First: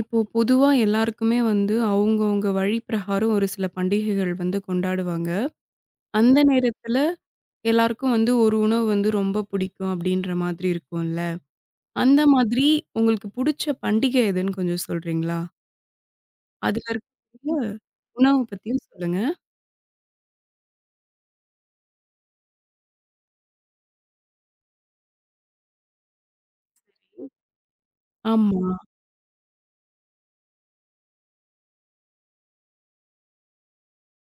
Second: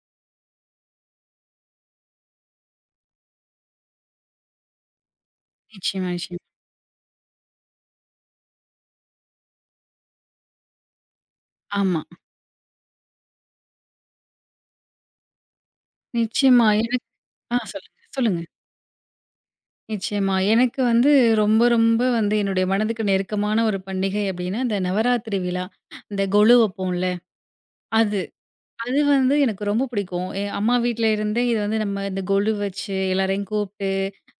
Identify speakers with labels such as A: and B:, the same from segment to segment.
A: இப்போ பொதுவா எல்லாருக்குமே வந்து அவங்கவங்க வழி பிரகாரம் ஒரு சில பண்டிகைகள் வந்து கொண்டாடுவாங்க.
B: நிச்சயமா,
A: அந்த
B: நிச்சயமா.
A: நேரத்துல எல்லாருக்கும் வந்து ஒரு உணவு வந்து ரொம்ப பிடிக்கும் அப்படின்ற மாதிரி இருக்கும்ல.
B: ஆமா.
A: அந்த மாதிரி உங்களுக்கு புடிச்ச பண்டிகை எதுன்னு கொஞ்சம் சொல்றீங்களா?
B: நிச்சயமா.
A: அதுல
B: எனக்கு
A: இருக்கக்கூடிய
B: சொல்லுங்க,
A: உணவு
B: சொல்லுங்க.
A: பத்தியும் சொல்லுங்க.
B: நிச்சயமா. எனக்கு ரொம்ப, ரொம்ப என்னுடைய மனதுக்கு நெருக்கமான ஒரு பண்டிகை அப்டின்னா, இந்த நவராத்திரி விழா. இந்த கொலு வப்போம்ல, அது.
A: ஆமா.
B: அது எனக்கு ரொம்ப பிடிக்கும். என் அம்மா வீட்ல இருந்தே இது நம்ம இந்த கொலு வச்சு, எல்லாரையும் கூப்ட்டு,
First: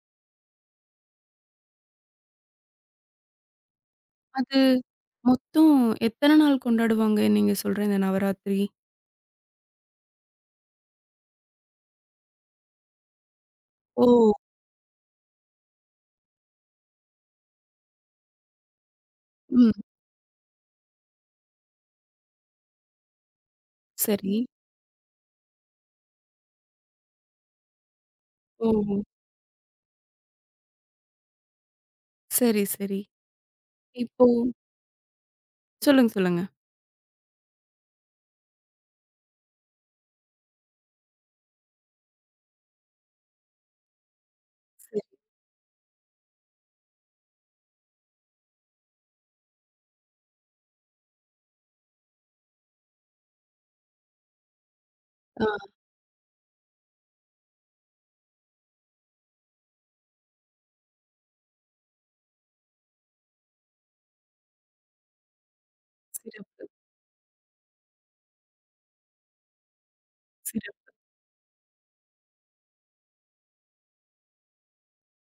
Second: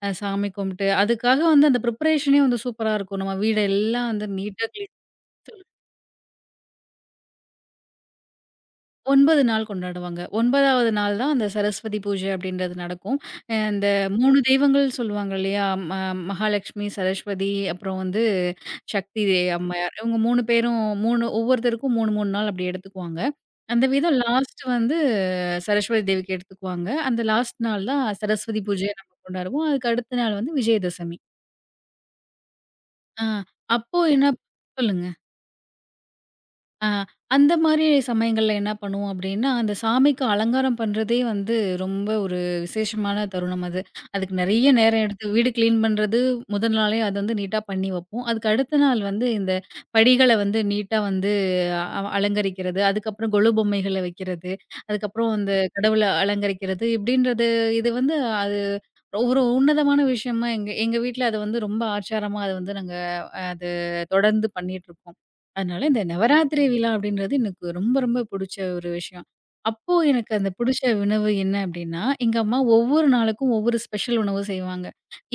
B: சாமி கும்பிட்டு, அதுக்காக அந்த ப்ரிப்பரேஷனே சூப்பரா இருக்கும். நம்ம வீடெல்லாம்
A: அது
B: நீட்டா கிளீன்
A: மொத்தம் எத்தன நாள் கொண்டாடுவாங்க நீங்க சொல்ற இந்த நவராத்திரி?
B: 9 நாள் கொண்டாடுவாங்க. 9வது நாள் தான் அந்த சரஸ்வதி பூஜை அப்படின்றது நடக்கும். இந்த
A: ஓ!
B: 3 தெய்வங்கள் சொல்லுவாங்க இல்லையா? ம மகாலட்சுமி, சரஸ்வதி அப்புறம் சக்தி
A: ம்.
B: அம்மையார். இவங்க 3 பேரும், 3 ஒவ்வொருத்தருக்கும் 3, 3 நாள் அப்படி எடுத்துக்குவாங்க. அந்த விதம்
A: சரி.
B: லாஸ்ட் சரஸ்வதி தேவிக்கு எடுத்துக்குவாங்க. அந்த லாஸ்ட் நாள் தான் சரஸ்வதி
A: ஓ!
B: பூஜைய நம்ம கொண்டாடுவோம். அதுக்கு அடுத்த நாள் விஜயதசமி.
A: சரி, சரி.
B: ஆ அப்போ
A: இப்போ
B: என்ன சொல்லுங்க.
A: சொல்லுங்க, சொல்லுங்க.
B: ஆ, அந்த மாரி சமயங்கள்ல என்ன பண்ணுவோம் அப்டின்னா, அந்த சாமிக்கு அலங்காரம் பண்றதே ரொம்ப ஒரு விசேஷமான தருணம் அது. அதுக்கு நெறைய
A: சரி.
B: நேரம் எடுத்து வீடு கிளீன் பண்றது முதல் நாளே அது நீட்டா பண்ணி வைப்போம். அதுக்கு அடுத்த நாள் இந்த படிகள நீட்டா அலங்கரிக்கிறது, அதுக்கப்புறம் கொலு பொம்மைகள வைக்கிறது, அதுக்கப்புறம் அந்த
A: ஆ
B: கடவுள அலங்கரிக்கிறது இப்டின்றது இது அது ஒரு உன்னதமான விஷயமா. எங்க எங்க வீட்ல அது ரொம்ப ஆச்சாரமா அது நாங்க அது தொடர்ந்து பண்ணிட்டுருக்கோம். அதனால இந்த நவராத்திரி
A: சிறப்பு,
B: விழா அப்படின்றது எனக்கு ரொம்ப ரொம்ப புடிச்ச ஒரு விஷயம். அப்போ எனக்கு அந்த புடிச்ச
A: சிறப்பு.
B: உணவு என்ன அப்படின்னா, எங்க அம்மா ஒவ்வொரு நாளுக்கும் ஒவ்வொரு ஸ்பெஷல் உணவு செய்வாங்க.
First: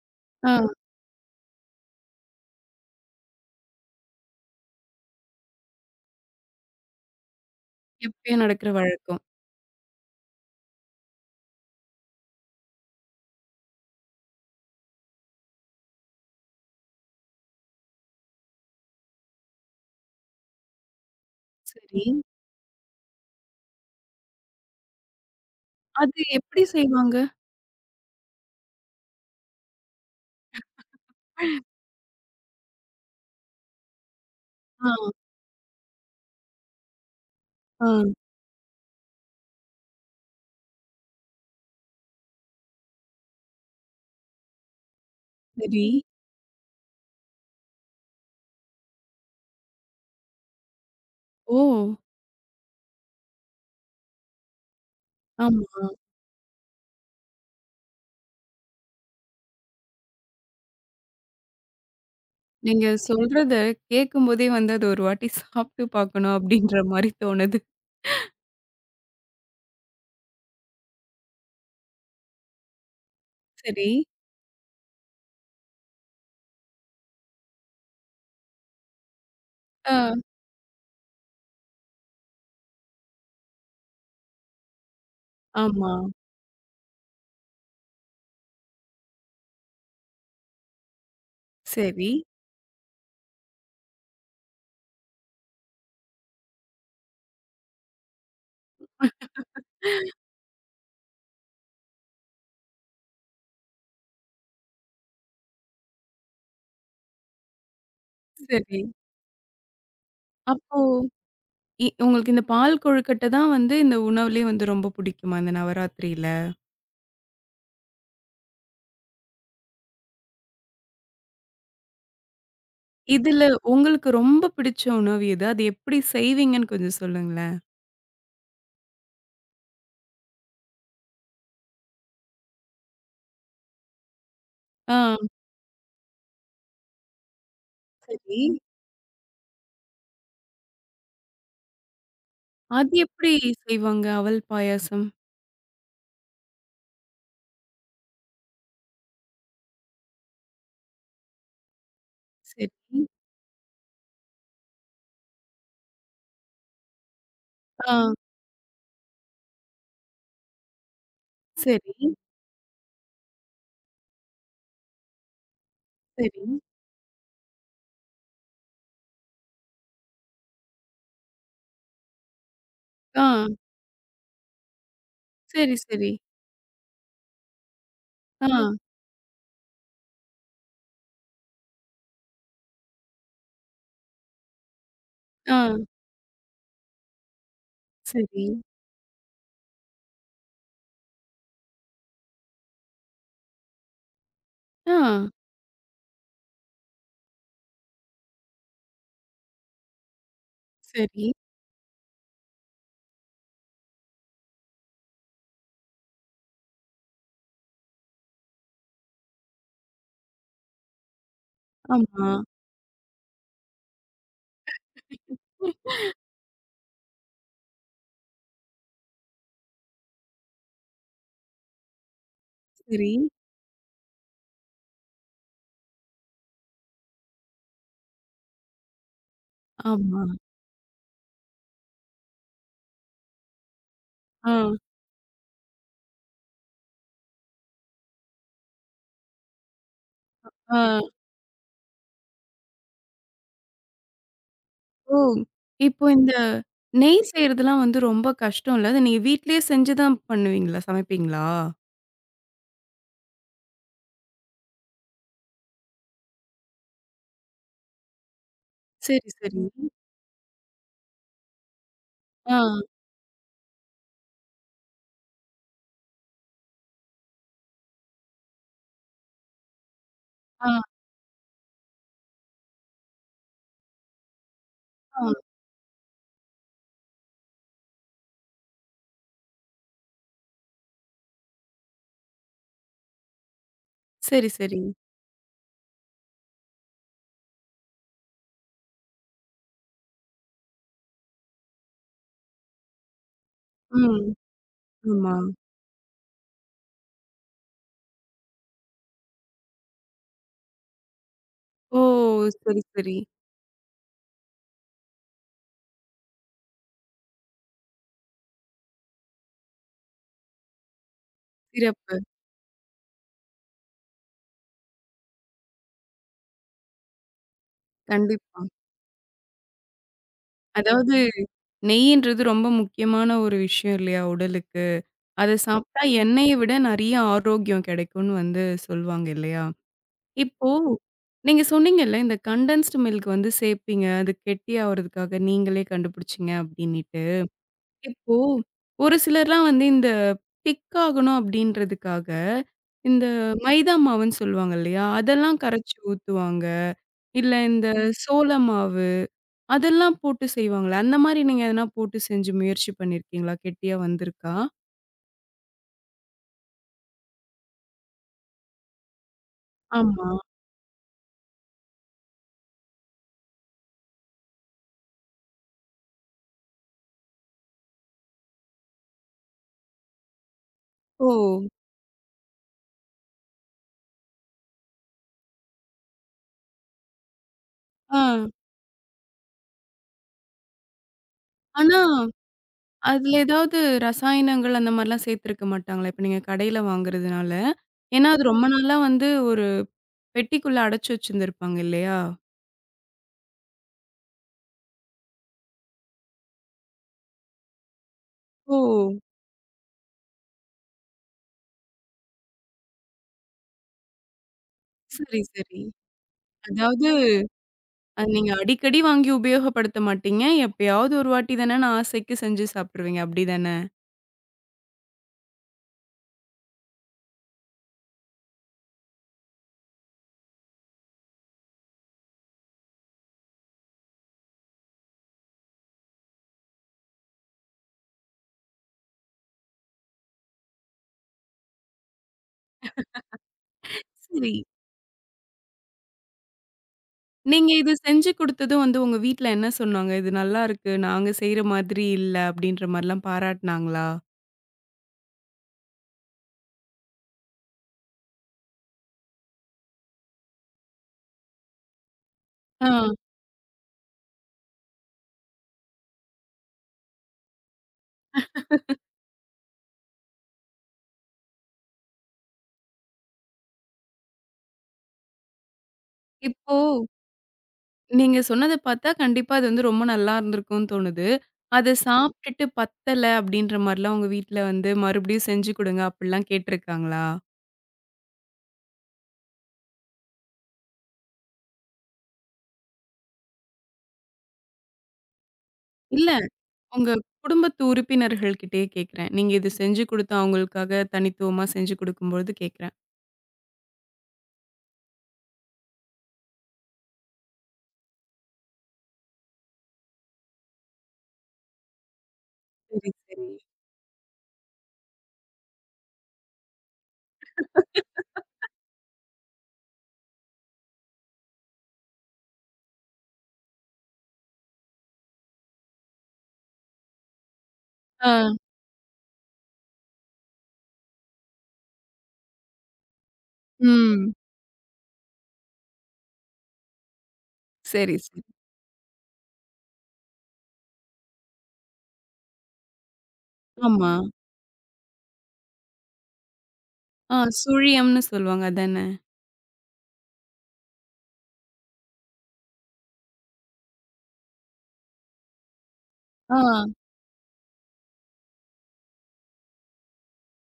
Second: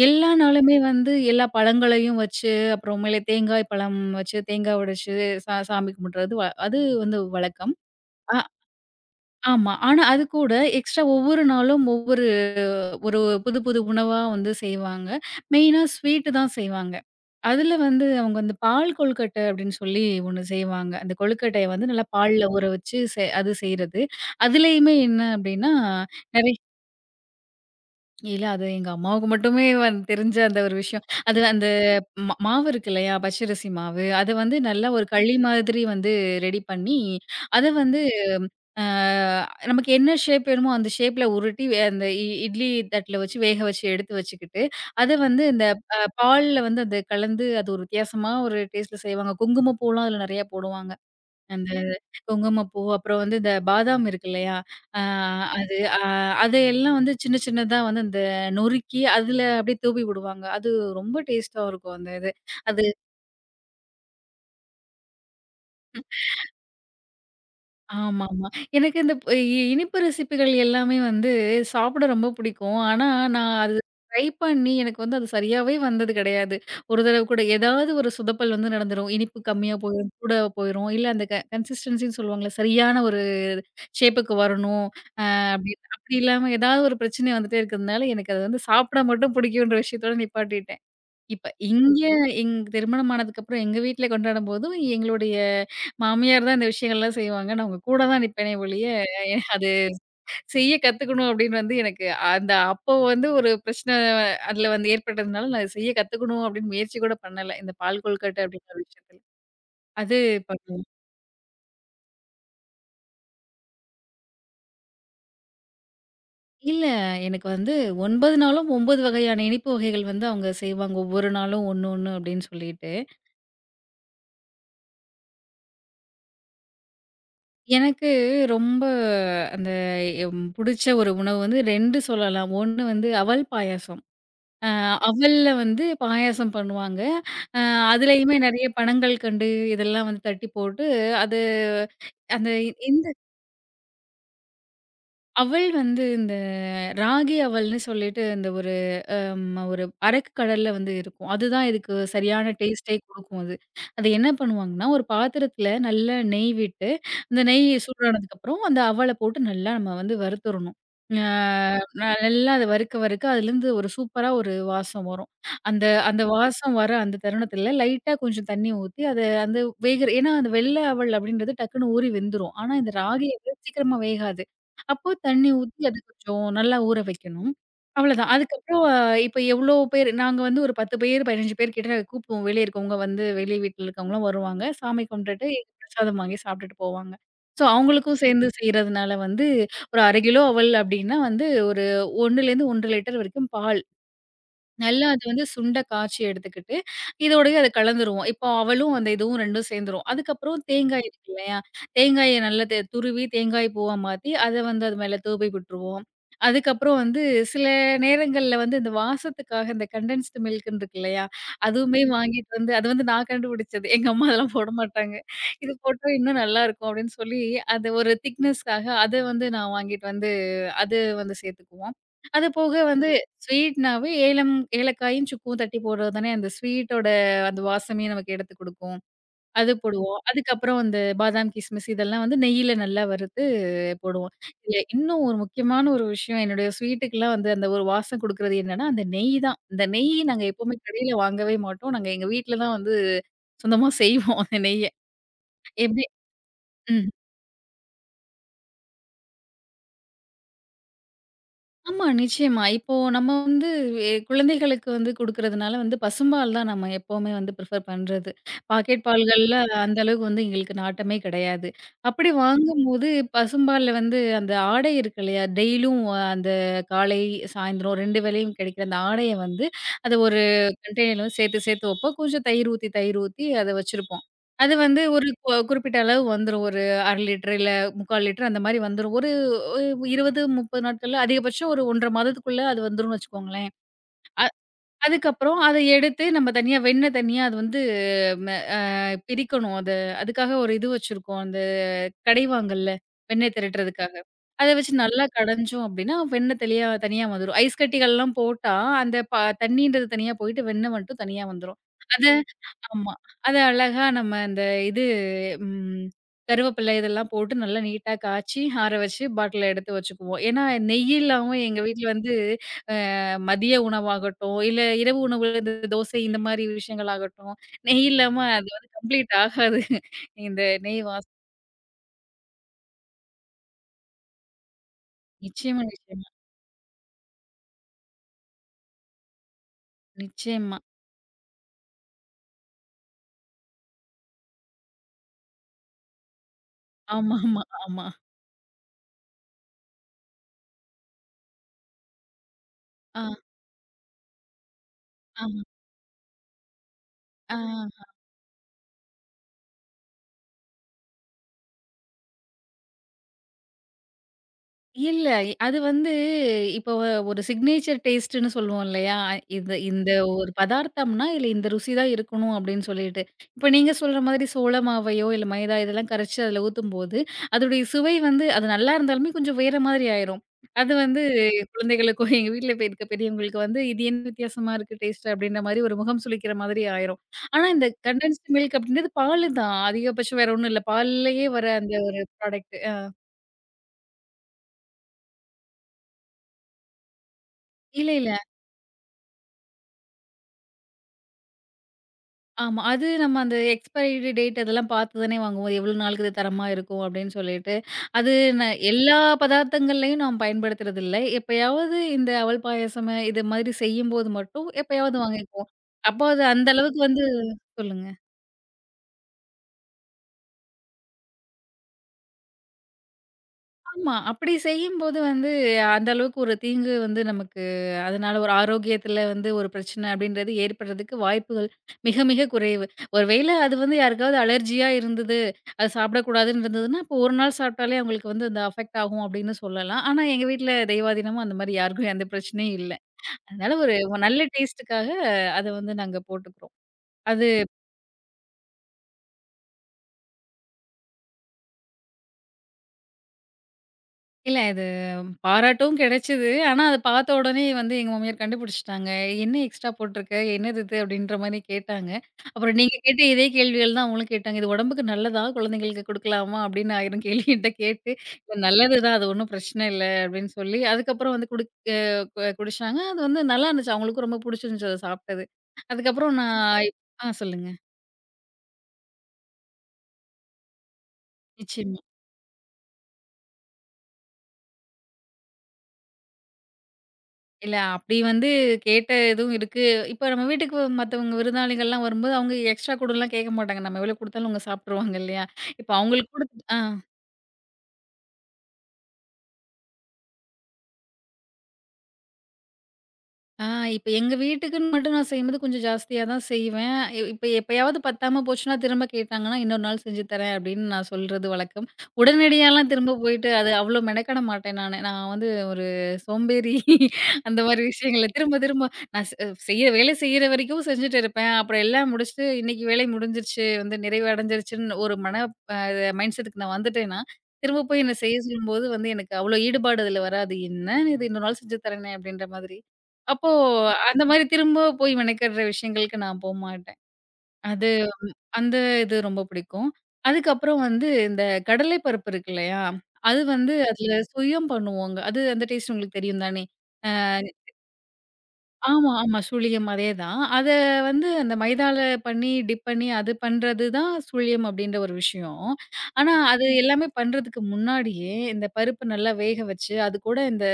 B: எல்லா
A: ஆ.
B: நாளுமே எல்லா பழங்களையும் வச்சு, அப்புறம் மேல தேங்காய் பழம் வச்சு, தேங்காய் உடைச்சு சாமி கும்பிடுறது, வ அது வந்து வழக்கம்.
A: எப்பயோ
B: அ
A: நடக்கிற வழக்கம்.
B: ஆமா. ஆனா அது கூட எக்ஸ்ட்ரா ஒவ்வொரு நாளும் ஒவ்வொரு ஒரு புது புது உணவா செய்வாங்க. மெயினா ஸ்வீட்டு தான் செய்வாங்க. அதுல அவங்க அந்த பால் கொழுக்கட்டை அப்படின்னு சொல்லி ஒண்ணு செய்வாங்க. அந்த கொழுக்கட்டைய
A: சரி.
B: நல்லா பால்ல ஊற வச்சு செ அது செய்றது. அதுலயுமே என்ன அப்படின்னா,
A: அது
B: நெறை
A: எப்படி செய்வாங்க?
B: இல்ல அது எங்க அம்மாவுக்கு மட்டுமே தெரிஞ்ச அந்த ஒரு விஷயம். அது அந்த மாவு இருக்கு இல்லையா? பச்சரிசி மாவு. அத நல்லா ஒரு
A: ஆ,
B: களி மாதிரி ரெடி பண்ணி, அத
A: ஆ,
B: வந்து ஆ நமக்கு என்ன ஷேப் வேணுமோ அந்த ஷேப்ல உருட்டி, வே அந்த இ இட்லி தட்டுல வச்சு வேக வச்சு எடுத்து வச்சுக்கிட்டு, அத வந்து இந்த
A: சரி.
B: அ பால்ல அது கலந்து அது ஒரு வித்தியாசமா ஒரு டேஸ்ட்ல செய்வாங்க. குங்குமப்பூலாம் அதில நெறையா போடுவாங்க.
A: ஓ!
B: அந்த குங்குமப்பூ, அப்புறம் இந்த பாதாம் இருக்கு இல்லையா? ஆ
A: ஆமா.
B: அது அ அதையெல்லாம் சின்ன சின்னதா அந்த நொறுக்கி, அதில அப்படியே தூவி விடுவாங்க. அது ரொம்ப டேஸ்ட்டா இருக்கும் அந்த இது. அது
A: நீங்க சொல்றத கேட்கும்போதே வந்து அது ஒரு வாட்டி சாப்பிட்டு பார்க்கணும் அப்படின்ற மாரி தோணுது.
B: ஆமாமா. எனக்கு இந்த ப் இ இனிப்பு ரெசிபிகள் எல்லாமே சாப்பிட ரொம்ப பிடிக்கும். ஆனா, நான் அது
A: சரி.
B: ட்ரை பண்ணி எனக்கு அது சரியாவே வந்தது கிடையாது. ஒரு தடவ கூட ஏதாவது ஒரு சுதப்பல் நடந்துரும். இனிப்பு கம்மியா போயிரும்,
A: ஆ,
B: கூட போயிரும். இல்ல அந்த கன்சிஸ்டன்சின்னு சொல்லுவாங்கல்ல, சரியான ஒரு ஷேப்புக்கு வரணும். அப்படி
A: ஆமா.
B: அப்படி இல்லாம ஏதாவது ஒரு பிரச்சனை வந்துட்டே இருக்கிறதுனால, எனக்கு அது சாப்பிட மட்டும் பிடிக்குன்ற விஷயத்தோட நிப்பாட்டிட்டேன். இப்ப இங்க
A: சரி.
B: திருமணம் ஆனதுக்கப்புறம் எங்க வீட்ல கொண்டாடும்போதும், எங்களுடைய மாமியார் தான் இந்த விஷயங்கள்லாம் செய்வாங்க. நான் அவங்க கூட தான் நிப்பேனே ஒழிய, அது செய்ய கத்துக்கணும் அப்படின்னு எனக்கு அந்த அப்போ ஒரு பிரச்சனை அதுல ஏற்பட்டதுனால, நான் அத செய்ய கத்துக்கணும் அப்படின்னு முயற்சி கூட பண்ணல. இந்த பால் கொழுக்கட்டை அப்படிங்கிற
A: சரி.
B: விஷயத்துல. அது
A: அப்போ
B: பண்ணுவேன்.
A: உங்களுக்கு இந்த பால் கொழுக்கட்ட தான் வந்து இந்த உணவுலயே வந்து ரொம்ப பிடிக்குமா? இந்த நவராத்திரியில?
B: இல்ல எனக்கு 9 நாளும் 9 வகையான இனிப்பு வகைகள் அவங்க செய்வாங்க. ஒவ்வொரு நாளும் ஒண்ணு, ஒண்ணு அப்படின்னு சொல்லிட்டு.
A: இதுல உங்களுக்கு ரொம்ப பிடிச்ச உணவு எது? அது எப்படி செய்வீங்கன்னு கொஞ்சம் சொல்லுங்களேன்?
B: எனக்கு ரொம்ப அந்த புடிச்ச ஒரு உணவு 2 சொல்லலாம். 1 அவல் பாயாசம். அ
A: ஆ,
B: அவல்ல பாயாசம் பண்ணுவாங்க. அ அதுலயுமே
A: சரி.
B: நெறைய பனங்கல்கண்டு இதெல்லாம் தட்டி போட்டு, அது அந்த
A: அது
B: இந்த
A: எப்படி செய்வாங்க? அவல் பாயாசம்.
B: அவல் இந்த ராகி அவல்ன்னு சொல்லிட்டு இந்த ஒரு ஒரு அரக்கு கடல்ல இருக்கும். அதுதான் இதுக்கு சரியான டேஸ்ட்டே
A: சரி.
B: குடுக்கும் அது. அது என்ன பண்ணுவாங்கன்னா, ஒரு பாத்திரத்துல நல்லா நெய் விட்டு, அந்த நெய்
A: ஆ.
B: சூடானதுக்கப்புறம் அந்த அவல போட்டு நல்லா நம்ம வறுத்துறணும். ஆ
A: சரி,
B: நல்லா அத வறுக்க வறுக்க அதுலேருந்து ஒரு சூப்பரா ஒரு வாசம் வரும். அந்த அந்த
A: சரி.
B: வாசம் வர அந்த தருணத்துல லைட்டா கொஞ்சம் தண்ணி ஊத்தி, அத அந்த வேகுற ஏன்னா அந்த வெள்ள அவல் அப்படின்றது டக்குனு ஊறி வெந்துரும். ஆனா இந்த ராகி
A: ஆ.
B: அவ்வளவு சீக்கிரமா வேகாது. அப்போ தண்ணி
A: சரி,
B: ஊத்தி அது
A: சரி.
B: கொஞ்சம் நல்லா ஊற வைக்கணும். அவ்வளதான்.
A: ஆ,
B: அதுக்கப்புறம் இப்ப எவ்ளோ பேர் நாங்க ஒரு 10 பேர், 15 பேர் கிட்ட கூப்புடுவோம். வெளிய இருக்கவங்க வெளி வீட்ல இருக்கவங்கலாம் வருவாங்க. சாமி கும்பிட்டுட்டு எங்க
A: ஆ.
B: பிரசாதம் வாங்கி சாப்பிட்டுட்டு போவாங்க. ஸோ அவங்களுக்கும்
A: சரி.
B: சேர்ந்து செய்றதுனால ஒரு 1/2 கிலோ அவல் அப்டின்னா ஒரு 1லேருந்து 1 1/2 லிட்டர் வரைக்கும் பால்
A: ஆ.
B: நல்லா அது சுண்ட காய்ச்சி எடுத்துக்கிட்டு, இதோடயே அத கலந்துருவோம். இப்போ அவலும் அந்த இதுவும் 2ம் சேர்ந்துரும். அதுக்கப்புறம் தேங்காய் இருக்கு
A: சரி.
B: இல்லையா? தேங்காய நல்லா துருவி தேங்காய் பூவா மாத்தி, அத அது மேல தூவி விட்டுருவோம். அதுக்கப்புறம் சில நேரங்கள்ல இந்த வாசத்துக்காக இந்த கண்டென்ஸ்டு மில்க்ன்னு இருக்கு இல்லையா? அதுவுமே
A: ஆமா.
B: வாங்கிட்டு அது நான் கண்டுபிடிச்சது. எங்க அம்மா அதெல்லாம் போட மாட்டாங்க. இது போட்டா இன்னும் நல்லாருக்கும் அப்படின்னு சொல்லி, அது ஒரு திக்னஸ்க்காக அத நான் வாங்கிட்டு அது சேர்த்துக்குவோம். அது போக வந்து
A: சரி.
B: ம். ஸ்வீட்னாவே ஏலக்காயும், சுக்கும் தட்டி போடுறது தானே அந்த ஸ்வீட்டோட அந்த வாசமே நமக்கு எடுத்து குடுக்கும். அது போடுவோம்.
A: ஆமா.
B: அதுக்கப்புறம் அந்த பாதாம், கிஸ்மிஸ் இதெல்லாம் நெய்யில நல்லா வறுத்து போடுவோம்.
A: ஆ,
B: இதுல இன்னும் ஒரு முக்கியமான ஒரு விஷயம், என்னுடைய ஸ்வீட்டுக்குலாம் அந்த ஒரு வாசம் குடுக்குறது என்னன்னா, அந்த நெய் தான். இந்த நெய் நாங்க எப்பவுமே
A: ஆ.
B: கடையில வாங்கவே மாட்டோம். நாங்க எங்க வீட்ல தான் சொந்தமா செய்வோம் அந்த நெய்ய.
A: ஓ!
B: எப்டி
A: இப்போ இந்த
B: ம்.
A: நெய் செய்றதெல்லாம் வந்து ரொம்ப கஷ்டம்ல. அத நீங்க வீட்லயே செஞ்சு தான் பண்ணுவீங்களா? சமைப்பீங்களா?
B: ஆமா, நிச்சயமா. இப்போ நம்ம வந்து எ குழந்தைகளுக்கு குடுக்குறதுனால பசும்பால் தான் நம்ம எப்பவுமே ப்ரிஃபர் பண்றது. பாக்கெட்
A: சரி,
B: பால்கள்ல
A: சரி.
B: அந்த அளவுக்கு எங்களுக்கு நாட்டமே கிடையாது. அப்படி
A: ஆ,
B: வாங்கும்போது பசும்பால்ல அந்த ஆடை இருக்கு இல்லையா? டெய்லியும் அந்த காலை, சாயந்தரம் 2 வேளையும் கிடைக்கிற அந்த ஆடைய அத ஒரு
A: ஆ,
B: கண்டெய்னர்ல சேர்த்து சேர்த்து வைப்போம். கொஞ்சம் தயிர் ஊத்தி, தயிர் ஊத்தி அத வச்சிருப்போம். அது
A: ஆ.
B: ஒரு குறிப்பிட்ட அளவு வந்துரும். ஒரு 1/2 லிட்டர் இல்ல 3/4 லிட்டர் அந்த மாரி வந்துரும். ஒரு ஒரு 20, 30 நாட்கள்ல அதிகபட்சம் ஒரு 1 1/2 மாதத்துக்குள்ள அது வந்துரும்னு வச்சுக்கோங்களேன். அ
A: சரி, சரி.
B: அதுக்கப்புறம் அத எடுத்து நம்ம தனியா வெண்ணெய் தனியா அது வந்து ம அ பிரிக்கணும். அத அதுக்காக ஒரு இது வச்சிருக்கோம். அந்த கடைவாங்கல்ல வெண்ணெய் திரட்டுறதுக்காக.
A: ம்.
B: அத வச்சு நல்லா
A: ஆமா.
B: கடைஞ்சோம் அப்டின்னா, வெண்ணெய் தெளியா தனியா வந்துரும். ஐஸ் கட்டிகள்லாம் போட்டா, அந்த ப தண்ணீன்றது தனியா போயிட்டு, வெண்ணெய் மட்டும் தனியா வந்துரும்.
A: ஓ!
B: அத
A: சரி,
B: ஆமா.
A: சரி.
B: அத அழகா நம்ம அந்த இது ம் கருவேப்பிலை இதெல்லாம் போட்டு நல்லா நீட்டா காய்ச்சி, ஆற வச்சு பாட்டில்ல எடுத்து வச்சுக்குவோம். ஏன்னா, நெய் இல்லாம எங்க வீட்ல
A: சிறப்பு.
B: வந்து அ மதிய உணவாகட்டும், இல்ல இரவு உணவு இந்த தோசை இந்த மாரி விஷயங்கள் ஆகட்டும், நெய் இல்லாம
A: கண்டிப்பா.
B: அது கம்ப்ளீட் ஆகாது. இந்த நெய்
A: அதாவது
B: வாசம்
A: நெய்யின்றது ரொம்ப முக்கியமான ஒரு விஷயம் இல்லையா உடலுக்கு. அத
B: நிச்சயமா,
A: சாப்பிட்டா
B: நிச்சயமா,
A: எண்ணெய விட நெறைய ஆரோக்கியம் கிடைக்கும்னு வந்து சொல்வாங்க இல்லையா? இப்போ
B: நிச்சயமா.
A: நீங்க சொன்னீங்கல்ல, இந்த கண்டென்ஸ்டு மில்க் வந்து சேர்ப்பீங்க. அது கெட்டியாவறதுக்காக நீங்களே கண்டுபிடிச்சீங்க அப்டின்னிட்டு.
B: ஆமாமா, ஆமா.
A: இப்போ ஒரு சிலர்லாம் வந்து இந்த திக் ஆகணும் அப்டின்றதுக்காக,
B: ஆ,
A: இந்த
B: ஆ,
A: மைதா மாவுன்னு சொல்லுவாங்க இல்லையா? அதெல்லாம்
B: ஆமா
A: கரைச்சு ஊத்துவாங்க. இல்ல
B: ஆ.
A: இந்த சோள மாவு அதெல்லாம் போட்டு செய்வாங்களே! அந்த மாரி நீங்க எதனா போட்டு செஞ்சு முயற்சி பண்ணியிருக்கீங்களா? கெட்டியா வந்திருக்கா?
B: இல்ல. இ- அது வந்து இப்போ ஒரு சிக்னேச்சர் டேஸ்ட்டுன்னு சொல்லுவோம் இல்லையா? இது இந்த
A: ஆமா.
B: ஒரு பதார்த்தம்னா, இதுல இந்த ருசி தான் இருக்கணும் அப்படின்னு சொல்லிட்டு. இப்ப நீங்க சொல்ற மாதிரி சோள மாவையோ, இல்ல மைதா இதெல்லாம் கரைச்சு அதுல ஊத்தும்போது, அதோடைய சுவை அது நல்லா இருந்தாலுமே கொஞ்சம் வேற மாதிரி ஆயிரும். அது வந்து
A: ஓ!
B: குழந்தைகளுக்கோ, எங்க வீட்ல இப்ப இருக்க பெரியவங்களுக்கு "இது என்ன வித்தியாசமா இருக்கு டேஸ்ட்" அப்படின்ற மாதிரி ஒரு முகம் சுளிக்கிற மாதிரி ஆயிரும். ஆனா இந்த
A: ஆ.
B: கண்டென்ஸ்டு மில்க் அப்படின்றது பாலு தான். அதிகபட்சம் வேற ஒண்ணும் இல்ல. பால்லயே வர அந்த
A: ஆனா,
B: ஒரு ப்ராடக்ட்.
A: அதுல ஏதாவது ரசாயனங்கள் அந்த மாரிலாம் சேர்த்திருக்க மாட்டாங்களா? இப்ப நீங்க கடையில வாங்குறதுனால.
B: இல்ல, இல்ல.
A: ஏன்னா, அது ரொம்ப நாளா வந்து ஒரு பெட்டிக்குள்ள அடைச்சு வச்சிருந்திருப்பாங்க இல்லையா?
B: ஆமா. அது நம்ம அந்த எக்ஸ்பைரி டேட் அதெல்லாம் பார்த்து தானே வாங்குவோம். எவ்வளோ நாளுக்கு இது தரமா இருக்கும் அப்படின்னு சொல்லிட்டு. அது ந
A: ஓ!
B: எல்லா பதார்த்தங்கள்லயும் நாம் பயன்படுத்துறதில்ல. எப்பயாவது இந்த அவல் பாயாசம் இது மாதிரி செய்யும்போது மட்டும் எப்பயாவது
A: சரி,
B: வாங்கிக்குவோம்.
A: சரி.
B: அப்போ அது அந்த அளவுக்கு
A: அதாவது
B: சொல்லுங்க.
A: அத நீங்க அடிக்கடி வாங்கி உபயோகப்படுத்த மாட்டீங்க. எப்பயாவது ஒரு வாட்டி தானேன்னு ஆசைக்கு செஞ்சு சாப்பிட்டுருவீங்க. அப்டிதானே?
B: ஆமா. அப்படி செய்யும்போது அந்த அளவுக்கு ஒரு தீங்கு நமக்கு அதனால ஒரு ஆரோக்கியத்தில ஒரு பிரச்சனை அப்படின்றது ஏற்படுறதுக்கு வாய்ப்புகள் மிக மிக குறைவு. ஒரு வேளை அது யாருக்காவது அலர்ஜியா இருந்தது, அது சாப்பிடக்கூடாதுன்னு இருந்ததுன்னா, அப்போ ஒரு நாள் சாப்பிட்டாலே அவங்களுக்கு அந்த அஃபெக்ட் ஆகும் அப்படின்னு சொல்லலாம். ஆனா எங்க வீட்ல தெய்வாதீனமா அந்த மாரி யாருக்கும் எந்த பிரச்சனையும் இல்ல. அதனால ஒரு நல்ல
A: சரி.
B: டேஸ்ட்டுக்காக அத நாங்க போட்டுக்கிறோம். அது
A: நீங்க இது செஞ்சு குடுத்ததும் வந்து உங்க வீட்ல என்ன சொன்னாங்க? இது நல்லாருக்கு. நாங்க செய்ற மாதிரி இல்ல அப்படின்ற மாரிலாம் பாராட்டுனாங்களா?
B: இல்ல இது பாராட்டும் கிடைச்சது. ஆனா, அத பார்த்த உடனே எங்க மாமியார் கண்டுபிடிச்சுட்டாங்க. "என்ன எக்ஸ்ட்ரா போட்டிருக்க? என்னது இது?" அப்படின்ற மாரி கேட்டாங்க. அப்புறம்
A: ஆ.
B: நீங்க கேட்ட இதே கேள்விகள் தான் அவங்களும் கேட்டாங்க. "இது உடம்புக்கு நல்லதா? குழந்தைங்களுக்கு குடுக்கலாமா?" அப்படின்னு 1000 கேள்வி என்ட்ட கேட்டு, "இது நல்லது தான். அது ஒண்ணும் பிரச்சனை இல்ல." அப்படின்னு சொல்லி அதுக்கப்புறம் வந்து குடுக் அ கு குடிச்சாங்க. அது நல்லாருந்துச்சு. அவங்களுக்கும் ரொம்ப புடிச்சிருந்துச்சு அத சாப்பிட்டது. அதுக்கப்புறம்
A: இப்போ
B: நான் இப் ஆ சொல்லுங்க.
A: நீங்க சொன்னத பார்த்தா கண்டிப்பா அது வந்து ரொம்ப நல்லா இருந்திருக்கும்னு தோணுது. அத
B: நிச்சயமா.
A: சாப்பிட்டுட்டு பத்தல அப்படின்ற மாரிலாம் உங்க வீட்ல வந்து மறுபடியும் செஞ்சு குடுங்க அப்படிலாம் கேட்டிருக்காங்களா?
B: இல்ல அப்படி கேட்ட இதுவும் இருக்கு. இப்ப நம்ம வீட்டுக்கு மத்தவங்க விருந்தாளிகள்லாம் வரும்போது, அவங்க எக்ஸ்ட்ரா கூடலாம் கேட்க மாட்டாங்க. நம்ம எவ்வளோ குடுத்தாலும் அவங்க சாப்ட்டுருவாங்க இல்லையா? இப்ப
A: இல்ல
B: அவங்களுக்கு குடுத் ஆ.
A: உங்க குடும்பத்து உறுப்பினர்கள் கிட்டயே கேட்கிறேன். நீங்க இது செஞ்சு குடுத்து அவங்களுக்காக தனித்துவமா செஞ்சு குடுக்கும்பொழுது கேட்கிறேன்.
B: ஆ இப்ப எங்க வீட்டுக்குன்னு மட்டும் நான் செய்யும்போது கொஞ்சம் ஜாஸ்தியா தான் செய்வேன். இப்ப எப்பயாவது பத்தாம போச்சுன்னா, திரும்ப கேட்டாங்கன்னா, "இன்னொரு நாள் செஞ்சு தரேன்" அப்படின்னு நான் சொல்றது வழக்கம். உடனடியாலாம்
A: சரி,
B: திரும்ப
A: சரி.
B: போயிட்டு அது அவ்வளோ மெனக்கட மாட்டேன் நானு. நான் ஒரு சோம்பேறி. அந்த மாரி விஷயங்கள திரும்ப திரும்ப நான் செய்ய வேலை செய்யற வரைக்கும் செஞ்சுட்டு இருப்பேன். அப்புறம் எல்லாம் முடிச்சுட்டு இன்னைக்கு வேலை முடிஞ்சிருச்சு, நிறைவு அடைஞ்சிருச்சுன்னு ஒரு மன அ மைண்ட் செட்டுக்கு நான் வந்துட்டேன்னா, திரும்ப போய் என்ன செய்ய
A: ஆ.
B: சொல்லும்போது எனக்கு அவ்வளோ ஈடுபாடு அதில வராது. "என்ன இது இன்னொரு நாள் செஞ்சு தரேனே" அப்படின்ற மாதிரி. அப்போ அந்த
A: ம்.
B: மாரி திரும்ப போய் மெனக்கெடுற விஷயங்களுக்கு நான் போமாட்டேன். அது
A: சரி, சரி.
B: அந்த இது ரொம்ப பிடிக்கும். அதுக்கப்புறம் இந்த கடலை பருப்பு இருக்கு இல்லையா? அது
A: ஆமா.
B: அதுல சுயம் பண்ணுவோங்க. அது அந்த டேஸ்ட் உங்களுக்கு தெரியும் தானே?
A: ஆ சுழியம்ன்னு சொல்லுவாங்க அதானே?
B: ஆமா, ஆமா. சுழியம் அதேதான். அத அந்த மைதால பண்ணி டிப் பண்ணி அது பண்றது தான் சுழியம் அப்படின்ற ஒரு விஷயம். ஆனா
A: ஆ
B: அது ம். எல்லாமே பண்றதுக்கு முன்னாடியே இந்த பருப்பு நல்லா வேக வச்சு, அது கூட இந்த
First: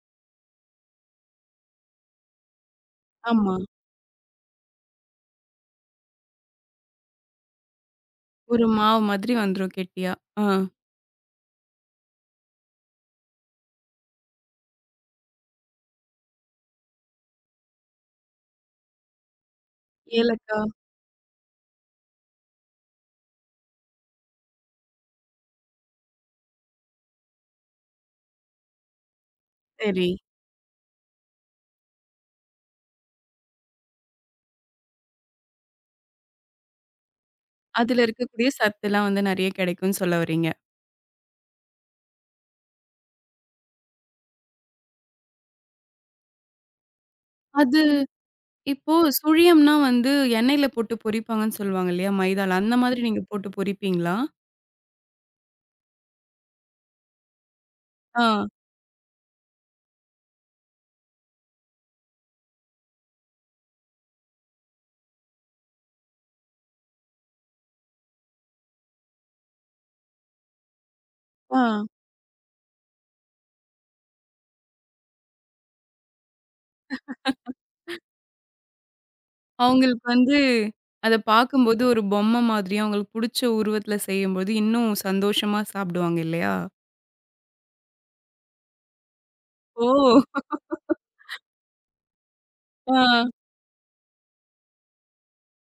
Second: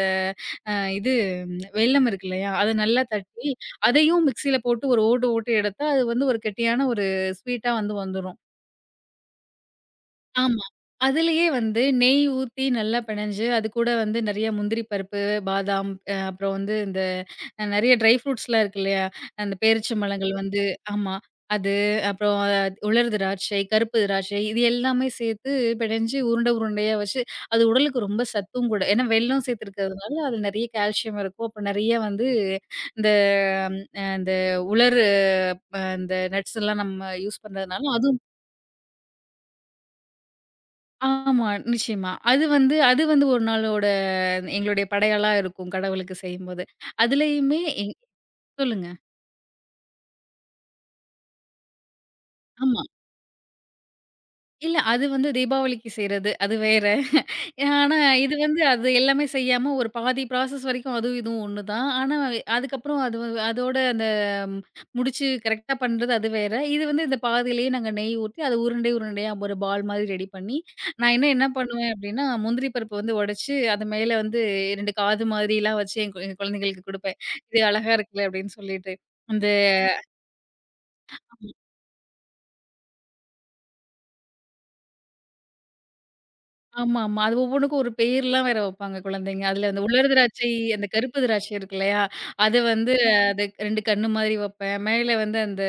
B: அ இது ம், வெல்லம் இருக்கு இல்லையா? அத நல்லா தட்டி
A: ஆமா.
B: அதையும் மிக்ஸியில போட்டு ஒரு ஓட்டு ஓட்டு எடுத்தா, அது ஒரு கெட்டியான ஒரு ஸ்வீட்டா வந்துரும்.
A: ஒரு மாவு மாதிரி வந்துரும் கெட்டியா. ஆ.
B: ஆமா. அதிலேயே நெய் ஊத்தி நல்லா பெனஞ்சு, அதுக்கூட நெறைய முந்திரி பருப்பு, பாதாம் அப்புறம் வந்து இந்த அ நெறைய ட்ரை ஃப்ரூட்ஸ்லாம் இருக்கு இல்லையா? அந்த பேரிச்சம்பழங்கள்
A: ஏலக்காய்
B: ஆமா. அது அப்புறம் உலர் திராட்சை, கருப்பு திராட்சை இது எல்லாமே சேர்த்து பெனஞ்சு உருண்ட உருண்டையா வச்சு, அது உடலுக்கு ரொம்ப சத்தும் கூட. ஏன்னா வெல்லம்
A: சரி.
B: சேர்த்துருக்கிறதுனால அதுல நெறைய கால்சியம் இருக்கும். அப்ப நெறைய வந்து இந்த அ இந்த உலர் அ இந்த நட்ஸ்லாம் நம்ம யூஸ் பண்றதுனால
A: அதுல
B: அதுவும்
A: இருக்கக்கூடிய சத்துலாம் வந்து நெறைய கிடைக்கும்னு சொல்ல வரீங்க.
B: ஆமா. நிச்சயமா. அது வந்து ஒரு நாளோட எங்களுடைய படையலா இருக்கும் கடவுளுக்கு செய்யும்போது. அதுலயுமே
A: அது
B: எங் சொல்லுங்க.
A: இப்போ சுழியம்னா வந்து எண்ணெயில போட்டு பொரிப்பாங்கன்னு சொல்லுவாங்க இல்லையா? மைதால. அந்த
B: ஆமா.
A: மாதிரி நீங்க போட்டு பொரிப்பீங்களா?
B: இல்ல அது தீபாவளிக்கு செய்றது. அது வேற. ஆனா, இது
A: ஆ,
B: அது எல்லாமே செய்யாம ஒரு பாதி ப்ராசஸ் வரைக்கும் அதுவும் இதுவும் ஒண்ணுதான். ஆனா, அதுக்கப்புறம் அது வ அதோட அந்த ம், முடிச்சு கரெக்ட்டா பண்றது அது வேற. இது இந்த பாதியிலேயே நாங்க நெய் ஊத்தி, அத உருண்டை உருண்டையா ஒரு பால் மாதிரி ரெடி பண்ணி, நான் இன்னும் என்ன
A: ஆ.
B: பண்ணுவேன் அப்டின்னா, முந்திரி பருப்பு உடைச்சு, அது மேல 2 காது மாதிரிலாம் வச்சு என் குழந்தைங்களுக்கு குடுப்பேன். "இது அழகா இருக்குல்ல" அப்டின்னு சொல்லிட்டு. அந்த
A: அவங்களுக்கு வந்து அத பார்க்கும்போது ஒரு பொம்மை மாதிரியும், அவங்களுக்கு புடிச்ச உருவத்துல செய்யும்போது இன்னும் சந்தோஷமா சாப்பிடுவாங்க இல்லையா?
B: ஆமாமா. அது ஒவ்வொன்னுக்கும் ஒரு பேர்லாம் வேற வைப்பாங்க குழந்தைங்க. அதுல அந்த
A: ஓ!
B: உலர் திராட்சை, அந்த கருப்பு திராட்சை இருக்கு இல்லையா? அது வந்து
A: ஆ,
B: அது 2 கண்ணு மாதிரி வைப்பேன். மேல அந்த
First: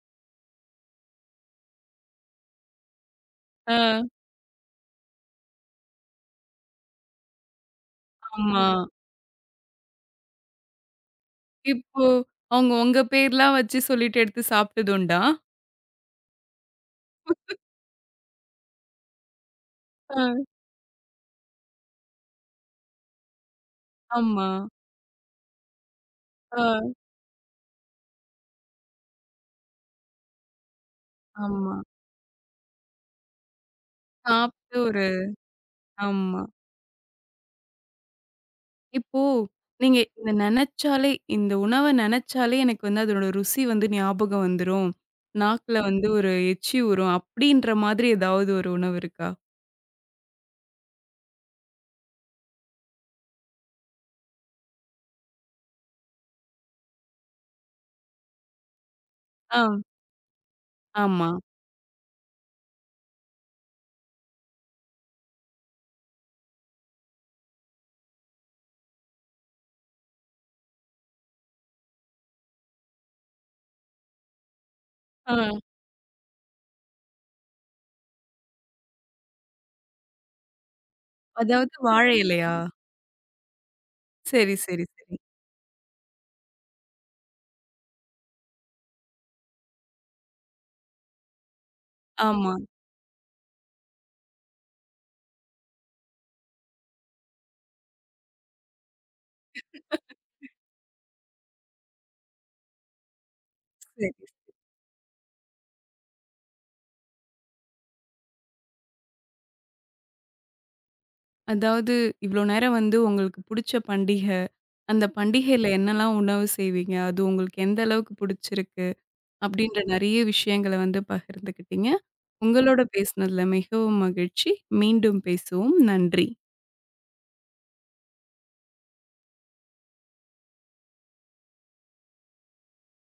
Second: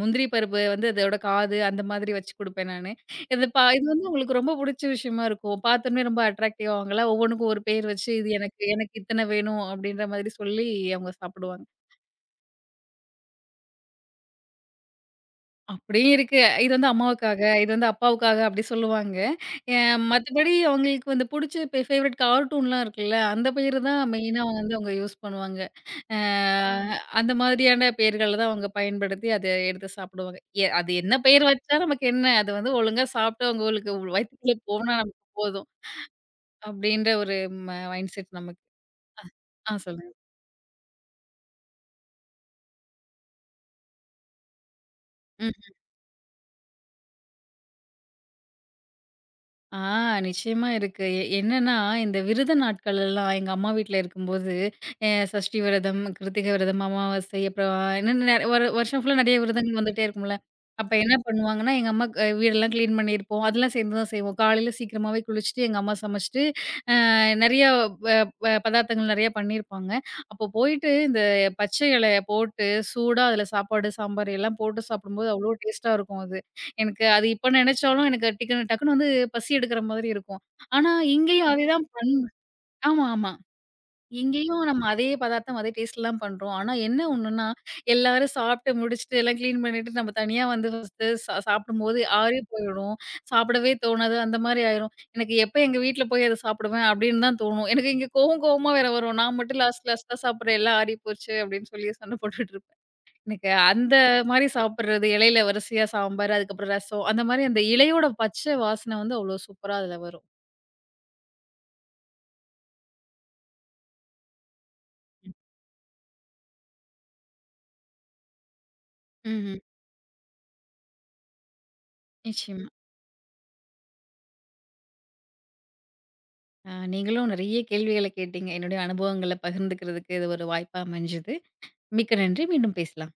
B: முந்திரி பருப்பு அதோட காது அந்த மாதிரி வச்சு குடுப்பேன் நானு. இது
A: ஆ.
B: உங்களுக்கு ரொம்ப புடிச்ச விஷயமா இருக்கும். பார்த்தோனே ரொம்ப அட்ராக்டிவ் ஆவாங்களா? ஒவ்வொன்னுக்கும் ஒரு பேர் வச்சு, இது எனக்கு
A: ஆமா.
B: எனக்கு இத்தன வேணும் அப்படின்ற மாதிரி சொல்லி அவங்க சாப்பிடுவாங்க.
A: இப்போ அவங்க உங்க பேர்லாம் வச்சு சொல்லிட்டு எடுத்து சாப்பிட்டது உண்டா?
B: அப்படியும் இருக்கு. இது அம்மாவுக்காக, இது அப்பாவுக்காக அப்படி சொல்லுவாங்க. அ
A: ஆ.
B: மத்தபடி அவங்களுக்கு புடிச்ச ஃபேவரைட் கார்ட்டூன்லாம் இருக்குல்ல, அந்த பேரு தான் மெயினா
A: ஆமா.
B: அவங்க யூஸ் பண்ணுவாங்க. அ
A: ஆ.
B: ஆ. அந்த மாதிரியான பெயர்கள தான் அவங்க பயன்படுத்தி அத எடுத்து சாப்பிடுவாங்க. அது என்ன பெயர்
A: ஆமா.
B: வச்சா நமக்கு என்ன? அது ஒழுங்கா சாப்பிட்டு அவங்களுக்கு வயித்துக்குள்ள
A: சாப்ட்டு
B: போனா
A: ஒரு
B: நமக்கு போதும்.
A: ஆமா.
B: அப்படின்ற ஒரு மைண்ட் செட் நமக்கு.
A: இப்போ நீங்க
B: சொல்லுங்க.
A: இத நெனச்சாலே இந்த உணவ நெனச்சாலே எனக்கு வந்து அதோட ருசி வந்து ஞாபகம் வந்துரும். நாக்குல வந்து ஒரு எச்சி ஊரும். அப்படின்ற மாதிரி ஏதாவது ஒரு உணவு இருக்கா?
B: ஆ நிச்சயமா இருக்கு. என்னன்னா, இந்த விரத நாட்கள் எல்லாம் எங்க அம்மா வீட்ல இருக்கும்போது, சஷ்டி விரதம், கிருத்திகை விரதம், அமாவாசை, அப்புறம் இன்னும் ஒரு வருஷம் ஃபுல்லா நெறைய
A: ஆ.
B: விரதங்கள் வந்துட்டே இருக்கும்ல. அப்ப என்ன
A: ஆமா.
B: பண்ணுவாங்கன்னா, எங்க அம்மா வீடெல்லாம் கிளீன் பண்ணியிருப்போம். அதெல்லாம் சேர்ந்து தான் செய்வோம். காலையில சீக்கிரமாவே குளிச்சுட்டு, எங்க அம்மா சமைச்சுட்டு, அ நெறைய ப ப பதார்த்தங்கள் நெறைய பண்ணியிருப்பாங்க. அப்போ போயிட்டு இந்த பச்சை இலைய போட்டு, சூடா அதில சாப்பாடு, சாம்பார் எல்லாம் போட்டு சாப்பிடும்போது அவ்ளோ
A: ஆ.
B: டேஸ்ட்டா இருக்கும் அது. எனக்கு அது இப்ப நினைச்சாலும் எனக்கு டிக்குனு டக்குன்னு பசி எடுக்கிற மாதிரி இருக்கும். ஆனா, இங்கேயும் அதே
A: அதாவது
B: தான்
A: வாழை இலையா?
B: ஆமா, ஆமா.
A: சரி,
B: இங்கேயும் நம்ம
A: சரி,
B: அதே
A: சரி.
B: பதார்த்தம், அதே டேஸ்ட்ல தான் பண்றோம். ஆனா, என்ன ஒண்ணுன்னா, எல்லாரும் சாப்பிட்டு முடிச்சுட்டு, எல்லாம் கிளீன் பண்ணிட்டு நம்ம தனியா ஃபர்ஸ்ட்டு சாப்பிடும்போது ஆறி
A: ஆமா.
B: போயிடும். சாப்பிடவே தோணாது. அந்த மாரி ஆயிரும். எனக்கு எப்ப எங்க வீட்ல போய் அத சாப்பிடுவேன் அப்படின்னு தான் தோணும். எனக்கு இங்க கோவம் கோவமா வேற வரும். நான் மட்டும் லாஸ்ட் லாஸ்ட்டா சாப்பிடுறேன். எல்லாம் ஆறி போச்சு அப்படின்னு சொல்லி சண்டை போட்டுட்டு இருப்பேன். எனக்கு அந்த
A: சரி.
B: மாரி சாப்பிடுறது, இலையில வரிசையா சாம்பார், அதுக்கப்புறம் ரசம், அந்த மாரி அந்த இலையோட பச்சை வாசனை அவ்வளோ சூப்பரா அதில வரும்.
A: அதாவது இவ்வளோ நேரம் வந்து உங்களுக்கு புடிச்ச பண்டிகை, அந்த பண்டிகையில என்னலாம் உணவு செய்வீங்க? அது உங்களுக்கு எந்த அளவுக்கு புடிச்சிருக்கு?
B: ம்ஹ்ம்.
A: அப்படின்ற நெறைய விஷயங்கள வந்து பகிர்ந்துக்கிட்டீங்க.
B: நிச்சயமா.
A: உங்களோட பேசினதுல மிகவும் மகிழ்ச்சி. மீண்டும் பேசுவோம். நன்றி.
B: நீங்களும் நெறைய கேள்விகள கேட்டீங்க. என்னுடைய அனுபவங்கள பகிர்ந்துக்கிறதுக்கு இது ஒரு வாய்ப்பா அமைஞ்சது. மிக்க நன்றி. மீண்டும் பேசலாம்.